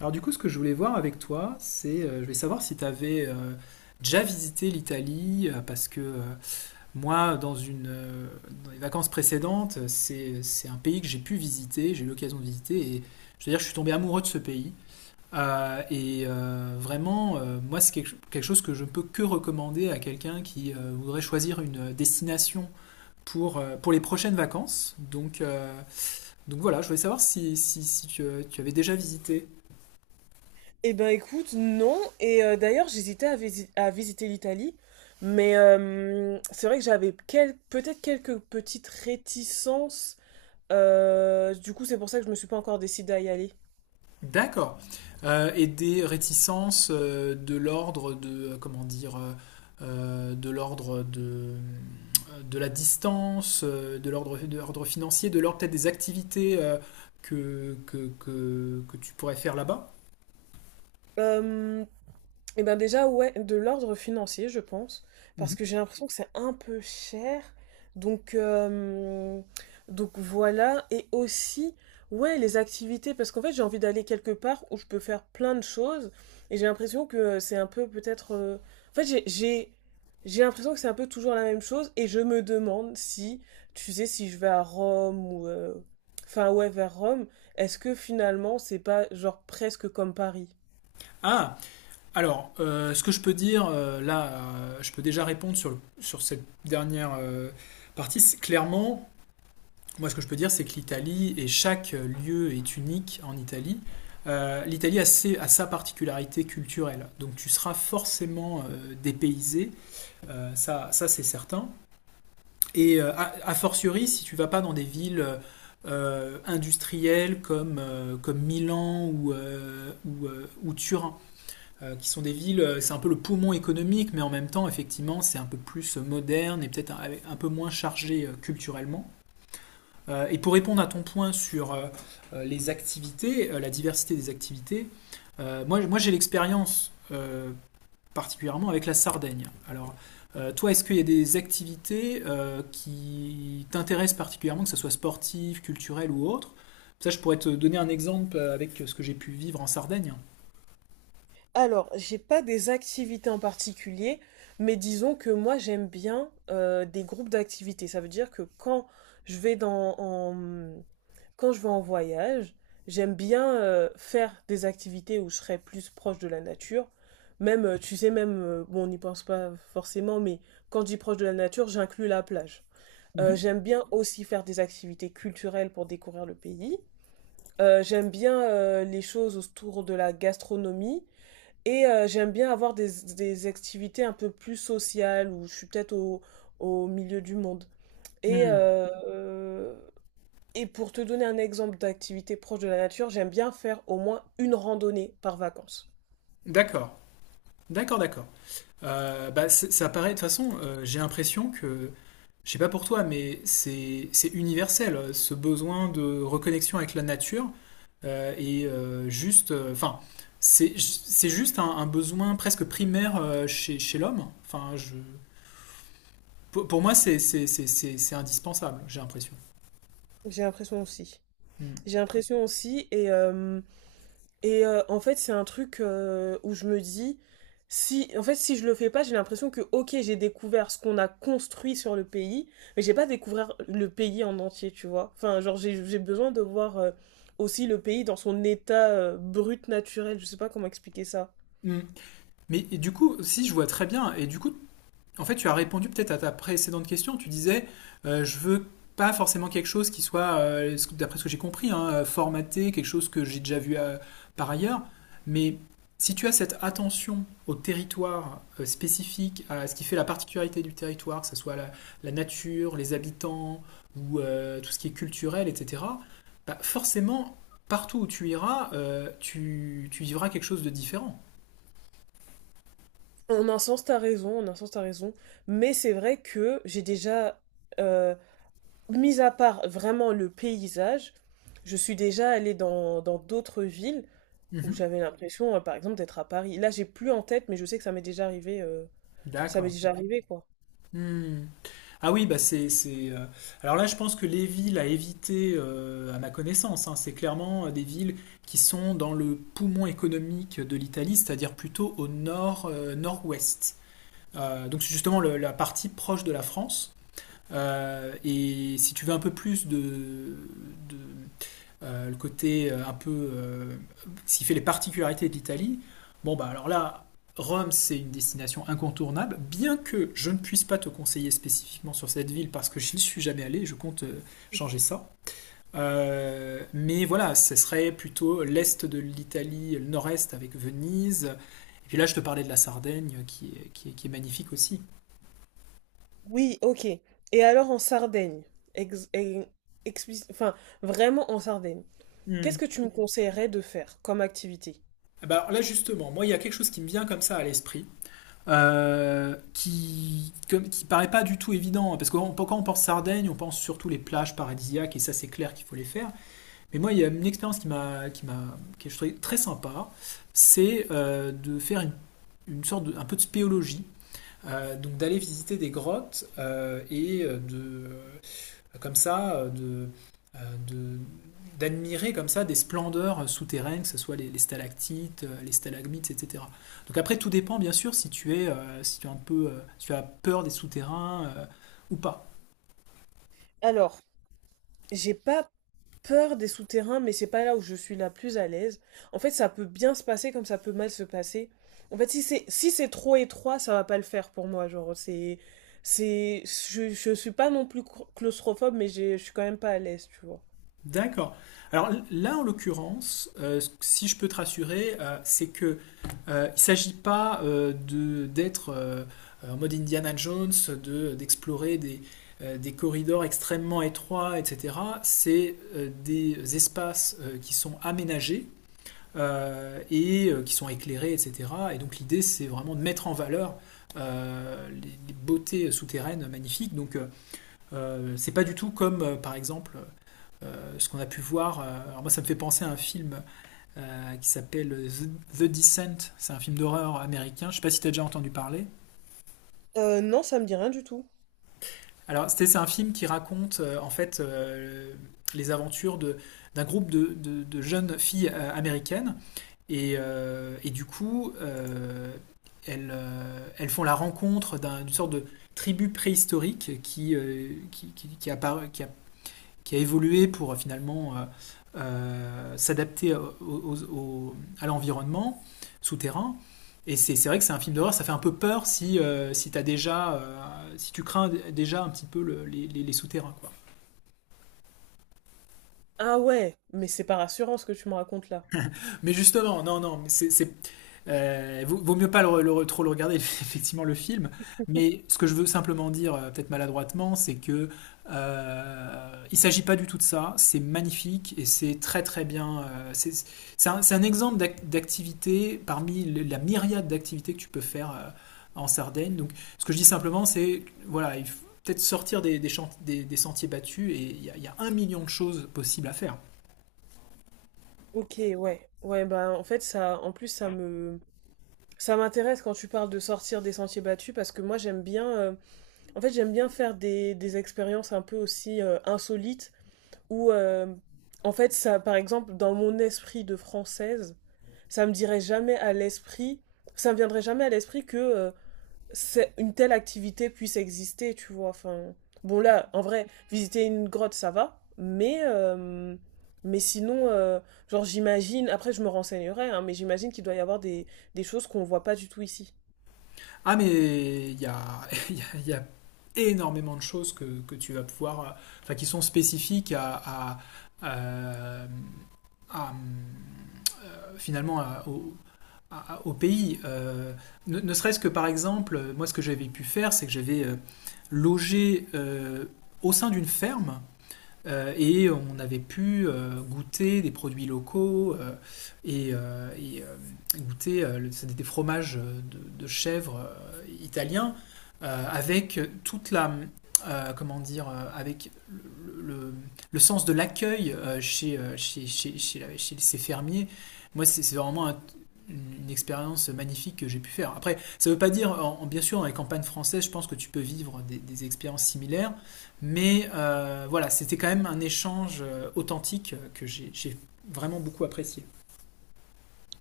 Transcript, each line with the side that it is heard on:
left: Alors du coup, ce que je voulais voir avec toi, c'est, je voulais savoir si tu avais déjà visité l'Italie, parce que moi, dans les vacances précédentes, c'est un pays que j'ai pu visiter, j'ai eu l'occasion de visiter, et je veux dire, je suis tombé amoureux de ce pays. Vraiment, moi, c'est quelque chose que je ne peux que recommander à quelqu'un qui voudrait choisir une destination pour les prochaines vacances. Donc voilà, je voulais savoir si tu, tu avais déjà visité.
right: Eh ben écoute, non. D'ailleurs, j'hésitais à visiter l'Italie, mais c'est vrai que j'avais peut-être quelques petites réticences. Du coup, c'est pour ça que je me suis pas encore décidée à y aller.
left: D'accord. Et des réticences de l'ordre de, comment dire, de l'ordre de la distance, de l'ordre financier, de l'ordre peut-être des activités que tu pourrais faire là-bas.
right: Euh, Et ben déjà, ouais, de l'ordre financier, je pense, parce que
left: Mhm.
right: j'ai l'impression que c'est un peu cher. Donc, euh, donc voilà. Et aussi, ouais, les activités, parce qu'en fait, j'ai envie d'aller quelque part où je peux faire plein de choses. Et j'ai l'impression que c'est un peu peut-être... En fait, j'ai l'impression que c'est un peu toujours la même chose. Et je me demande si, tu sais, si je vais à Rome ou... Enfin, ouais, vers Rome, est-ce que finalement, c'est pas genre presque comme Paris?
left: Ah, alors, ce que je peux dire, je peux déjà répondre sur cette dernière partie. C'est clairement, moi, ce que je peux dire, c'est que l'Italie, et chaque lieu est unique en Italie, l'Italie a sa particularité culturelle. Donc tu seras forcément dépaysé, ça c'est certain. Et a fortiori, si tu vas pas dans des villes industrielles comme Milan ou Turin, qui sont des villes, c'est un peu le poumon économique, mais en même temps, effectivement, c'est un peu plus moderne et peut-être un peu moins chargé culturellement. Et pour répondre à ton point sur les activités, la diversité des activités, moi j'ai l'expérience particulièrement avec la Sardaigne. Alors, toi, est-ce qu'il y a des activités qui t'intéressent particulièrement, que ce soit sportive, culturelle ou autre? Ça, je pourrais te donner un exemple avec ce que j'ai pu vivre en Sardaigne.
right: Alors, j'ai pas des activités en particulier, mais disons que moi j'aime bien des groupes d'activités. Ça veut dire que quand je vais dans, en- quand je vais en voyage, j'aime bien faire des activités où je serai plus proche de la nature. Même, tu sais, même, bon, on n'y pense pas forcément, mais quand je dis proche de la nature, j'inclus la plage. Euh,
left: Mhm.
right: j'aime bien aussi faire des activités culturelles pour découvrir le pays. J'aime bien les choses autour de la gastronomie. J'aime bien avoir des activités un peu plus sociales où je suis peut-être au milieu du monde. Et,
left: Hmm.
right: euh, euh, et pour te donner un exemple d'activité proche de la nature, j'aime bien faire au moins une randonnée par vacances.
left: D'accord. D'accord, d'accord. Bah, ça paraît, de toute façon, j'ai l'impression que, je sais pas pour toi, mais c'est universel, ce besoin de reconnexion avec la nature. Enfin, c'est juste un besoin presque primaire chez l'homme. Pour moi, c'est indispensable, j'ai l'impression.
right: J'ai l'impression aussi.
left: Hmm.
right: J'ai l'impression aussi, et en fait, c'est un truc où je me dis, si, en fait, si je le fais pas, j'ai l'impression que, ok, j'ai découvert ce qu'on a construit sur le pays, mais j'ai pas découvert le pays en entier, tu vois. Enfin, genre, j'ai besoin de voir aussi le pays dans son état brut naturel, je sais pas comment expliquer ça.
left: Hmm. Si je vois très bien, et du coup, en fait, tu as répondu peut-être à ta précédente question. Tu disais, je veux pas forcément quelque chose qui soit, d'après ce que j'ai compris, hein, formaté, quelque chose que j'ai déjà vu par ailleurs. Mais si tu as cette attention au territoire spécifique, à ce qui fait la particularité du territoire, que ce soit la, la nature, les habitants ou tout ce qui est culturel, etc., bah, forcément, partout où tu iras, tu vivras quelque chose de différent.
right: En un sens, t'as raison, en un sens, t'as raison, mais c'est vrai que j'ai déjà. Euh, Mis à part vraiment le paysage, je suis déjà allée dans d'autres villes où
left: Mhm.
right: j'avais l'impression, par exemple, d'être à Paris. Là, j'ai plus en tête, mais je sais que ça m'est déjà arrivé, ça m'est
left: D'accord.
right: déjà Ouais. arrivé, quoi.
left: Hmm. Ah oui, bah c'est, c'est, euh, Alors là, je pense que les villes à éviter, à ma connaissance, hein, c'est clairement des villes qui sont dans le poumon économique de l'Italie, c'est-à-dire plutôt au nord, nord-ouest. Donc c'est justement la partie proche de la France. Et si tu veux un peu plus de le côté un peu. Ce qui fait les particularités de l'Italie. Bon, bah alors là, Rome, c'est une destination incontournable, bien que je ne puisse pas te conseiller spécifiquement sur cette ville parce que je n'y suis jamais allé, je compte changer ça. Mais voilà, ce serait plutôt l'est de l'Italie, le nord-est avec Venise. Et puis là, je te parlais de la Sardaigne qui est magnifique aussi.
right: Oui, ok. Et alors en Sardaigne, ex e explic enfin, vraiment en Sardaigne, qu'est-ce
left: Mm.
right: que tu me Mmh. conseillerais de faire comme activité?
left: Bah, alors là, justement, moi, il y a quelque chose qui me vient comme ça à l'esprit. Qui paraît pas du tout évident, hein. Parce que quand on- quand on pense Sardaigne, on pense surtout les plages paradisiaques, et ça c'est clair qu'il faut les faire. Mais moi, il y a une expérience qui, est je trouvais très sympa, c'est de faire une sorte de, un peu de spéologie. Donc d'aller visiter des grottes et de comme ça, euh, de d'admirer comme ça des splendeurs souterraines, que ce soit stalactites, les stalagmites, etc. Donc après, tout dépend bien sûr si tu es, si tu es un peu, si tu as peur des souterrains ou pas.
right: Alors, j'ai pas peur des souterrains, mais c'est pas là où je suis la plus à l'aise. En fait, ça peut bien se passer comme ça peut mal se passer. En fait, si c'est trop étroit, ça va pas le faire pour moi. Genre, c'est je suis pas non plus claustrophobe, mais je suis quand même pas à l'aise, tu vois.
left: D'accord. Alors là, en l'occurrence, si je peux te rassurer, c'est que il s'agit pas de d'être en mode Indiana Jones, de d'explorer des corridors extrêmement étroits, etc. C'est des espaces qui sont aménagés qui sont éclairés, etc. Et donc l'idée, c'est vraiment de mettre en valeur les beautés souterraines magnifiques. Donc c'est pas du tout comme, par exemple, ce qu'on a pu voir. Alors moi, ça me fait penser à un film qui s'appelle The Descent. C'est un film d'horreur américain. Je sais pas si tu as déjà entendu parler.
right: Non, ça me dit rien du tout.
left: Alors, c'est un film qui raconte en fait les aventures de, d'un groupe de jeunes filles américaines. Et, euh, et du coup, euh, Elles font la rencontre d'une sorte de tribu préhistorique qui, appara qui a évolué pour finalement s'adapter à l'environnement souterrain. Et c'est vrai que c'est un film d'horreur, ça fait un peu peur si, t'as déjà, si tu crains déjà un petit peu les souterrains, quoi.
right: Ah ouais, mais c'est pas rassurant ce que tu me racontes là.
left: Mais justement, non, non, mais c'est- vaut, vaut mieux pas trop le regarder, effectivement, le film. Mais ce que je veux simplement dire, peut-être maladroitement, c'est que il s'agit pas du tout de ça. C'est magnifique et c'est très très bien. C'est un exemple d'activité parmi la myriade d'activités que tu peux faire en Sardaigne. Donc, ce que je dis simplement, c'est voilà, il faut peut-être sortir des sentiers battus et il y a 1 million de choses possibles à faire.
right: Ok, ouais, ouais, bah en fait en plus ça me, ça m'intéresse quand tu parles de sortir des sentiers battus parce que moi j'aime bien, en fait j'aime bien faire des expériences un peu aussi insolites où, euh, en fait, ça, par exemple, dans mon esprit de française, ça me dirait jamais à l'esprit, ça me viendrait jamais à l'esprit que une telle activité puisse exister, tu vois. Enfin, bon là, en vrai, visiter une grotte, ça va, mais sinon, genre j'imagine, après je me renseignerai, hein, mais j'imagine qu'il doit y avoir des choses qu'on voit pas du tout ici.
left: Mais il y a, il y a énormément de choses que tu vas pouvoir, enfin, qui sont spécifiques à- à, finalement à- au pays. Ne serait-ce que par exemple, moi, ce que j'avais pu faire, c'est que j'avais logé au sein d'une ferme et on avait pu goûter des produits locaux et, euh, et, euh, goûter c'était des fromages de chèvre italiens avec toute la comment dire avec le sens de l'accueil chez ces fermiers. Moi, c'est vraiment une expérience magnifique que j'ai pu faire. Après, ça ne veut pas dire, bien sûr, dans les campagnes françaises, je pense que tu peux vivre des expériences similaires, mais voilà, c'était quand même un échange authentique que j'ai vraiment beaucoup apprécié.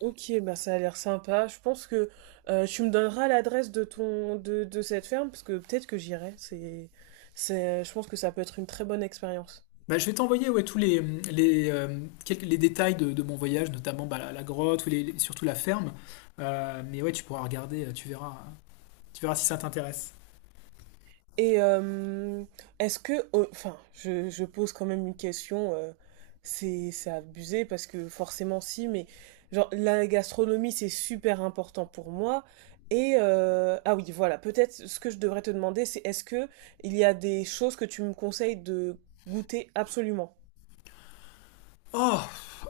right: Ok, bah ça a l'air sympa. Je pense que tu me donneras l'adresse de de cette ferme parce que peut-être que j'irai. C'est Je pense que ça peut être une très bonne expérience.
left: Bah, je vais t'envoyer, ouais, tous les, quelques- les détails de mon voyage, notamment bah, la grotte, ou surtout la ferme. Mais ouais, tu pourras regarder, tu verras si ça t'intéresse.
right: Et euh, Est-ce que oh, enfin je pose quand même une question. C'est abusé parce que forcément si, mais genre la gastronomie c'est super important pour moi. Et ah oui voilà peut-être ce que je devrais te demander c'est est-ce que il y a des choses que tu me conseilles de goûter absolument?
left: Oh,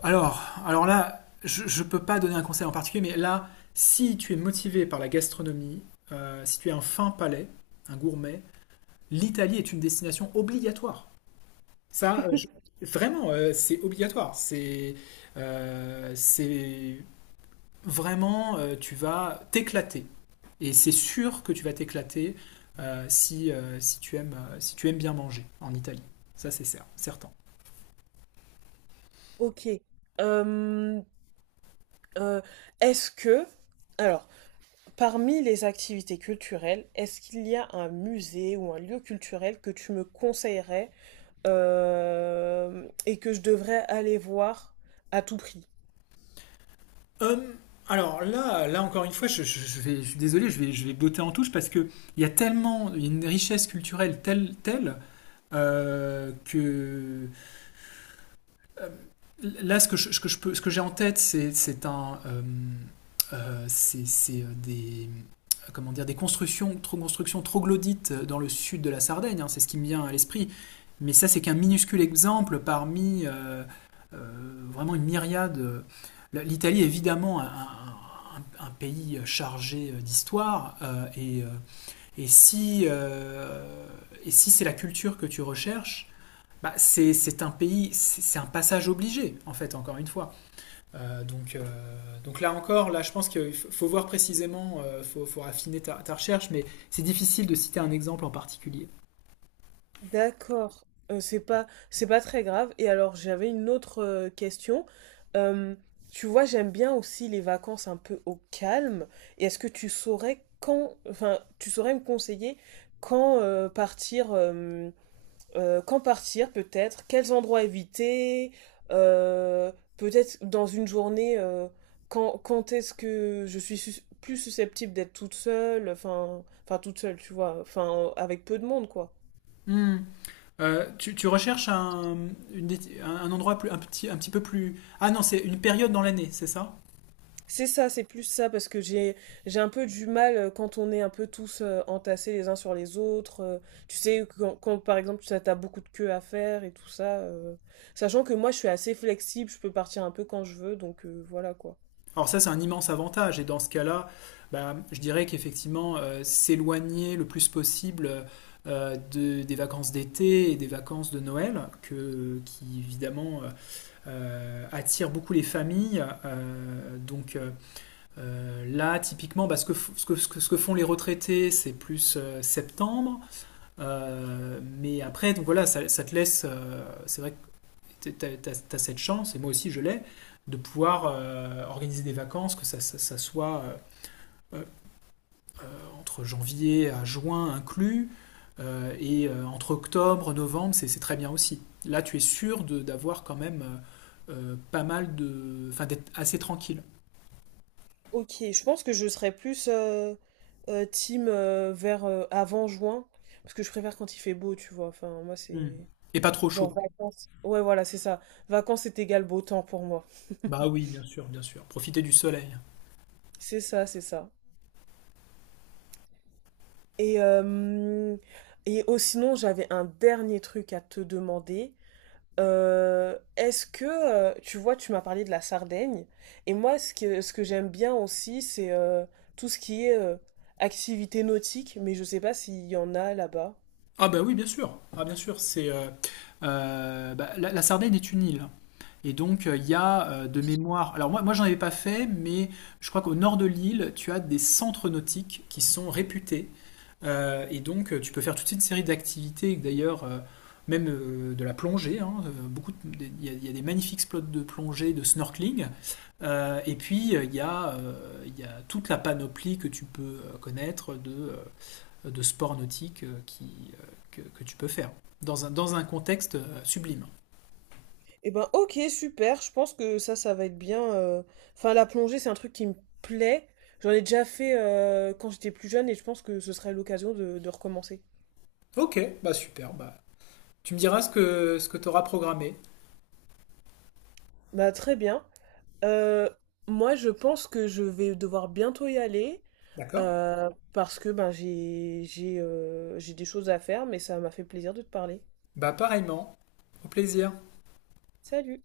left: alors là, je ne peux pas donner un conseil en particulier, mais là, si tu es motivé par la gastronomie, si tu es un fin palais, un gourmet, l'Italie est une destination obligatoire. Vraiment, c'est obligatoire. C'est vraiment, tu vas t'éclater. Et c'est sûr que tu vas t'éclater si tu aimes bien manger en Italie. Ça, certain.
right: Ok. Euh, euh, Est-ce que, alors, parmi les activités culturelles, est-ce qu'il y a un musée ou un lieu culturel que tu me conseillerais et que je devrais aller voir à tout prix?
left: Hum, alors là, là encore une fois, je suis désolé, je vais botter en touche parce que il y a une richesse culturelle telle que euh, là, ce que j'ai en tête, c'est des, comment dire, des constructions, trop constructions troglodytes dans le sud de la Sardaigne, hein, c'est ce qui me vient à l'esprit. Mais ça, c'est qu'un minuscule exemple parmi vraiment une myriade. L'Italie, évidemment, un pays chargé d'histoire. Et si, euh, et si c'est la culture que tu recherches, bah, c'est un passage obligé, en fait, encore une fois. Euh, donc, euh, donc là encore, là, je pense qu'il faut voir précisément, faut affiner ta recherche, mais c'est difficile de citer un exemple en particulier.
right: D'accord. C'est pas très grave. Et alors j'avais une autre question. Euh, tu vois, j'aime bien aussi les vacances un peu au calme. Et est-ce que tu saurais quand, enfin, tu saurais me conseiller quand partir peut-être, quels endroits éviter, euh, peut-être dans une journée, quand est-ce que je suis plus susceptible d'être toute seule, enfin, enfin toute seule, tu vois, enfin avec peu de monde quoi.
left: Hmm. Tu recherches une un endroit un petit peu plus... Ah non, c'est une période dans l'année, c'est ça?
right: C'est ça, c'est plus ça, parce que j'ai un peu du mal quand on est un peu tous entassés les uns sur les autres. Tu sais, quand, par exemple, ça t'as beaucoup de queues à faire et tout ça. Sachant que moi, je suis assez flexible, je peux partir un peu quand je veux, donc voilà quoi.
left: Alors ça, c'est un immense avantage. Et dans ce cas-là, bah, je dirais qu'effectivement, s'éloigner le plus possible des vacances d'été et des vacances de Noël, qui évidemment attirent beaucoup les familles. Là, typiquement, bah, ce, que, f- ce, que, ce que- ce que font les retraités, c'est plus septembre. Mais après, donc voilà, ça te laisse, c'est vrai tu as cette chance, et moi aussi je l'ai, de pouvoir organiser des vacances, que ça soit euh, entre janvier à juin inclus, entre octobre, novembre, c'est très bien aussi. Là, tu es sûr d'avoir quand même pas mal de... Enfin, d'être assez tranquille.
right: Ok, je pense que je serais plus team vers avant juin, parce que je préfère quand il fait beau, tu vois. Enfin, moi,
left: Mm.
right: c'est
left: Et pas trop
right: genre
left: chaud.
right: vacances. Ouais, voilà, c'est ça. Vacances, c'est égal beau temps pour moi.
left: Bah oui, bien sûr, bien sûr. Profiter du soleil.
right: C'est ça, c'est ça. Et, oh, sinon, j'avais un dernier truc à te demander. Est-ce que, tu vois, tu m'as parlé de la Sardaigne, et moi, ce que j'aime bien aussi, c'est tout ce qui est activité nautique, mais je sais pas s'il y en a là-bas.
left: Ah bah oui, bien sûr. Ah bien sûr, c'est bah, la Sardaigne est une île. Et donc il y a, de mémoire. Alors moi j'en avais pas fait, mais je crois qu'au nord de l'île, tu as des centres nautiques qui sont réputés. Et donc tu peux faire toute une série d'activités. D'ailleurs, même de la plongée, hein. Il y a il y a des magnifiques spots de plongée, de snorkeling. Et puis, il y, a, Il y a toute la panoplie que tu peux connaître de de sport nautique que tu peux faire dans dans un contexte sublime.
right: Eh ben, ok, super. Je pense que ça va être bien. Enfin, la plongée, c'est un truc qui me plaît. J'en ai déjà fait quand j'étais plus jeune et je pense que ce serait l'occasion de recommencer.
left: Ok, bah super. Bah, tu me diras ce que tu auras programmé.
right: Bah, très bien. Euh, moi, je pense que je vais devoir bientôt y aller
left: D'accord.
right: parce que ben, j'ai des choses à faire, mais ça m'a fait plaisir de te parler.
left: Bah pareillement. Au plaisir.
right: Salut!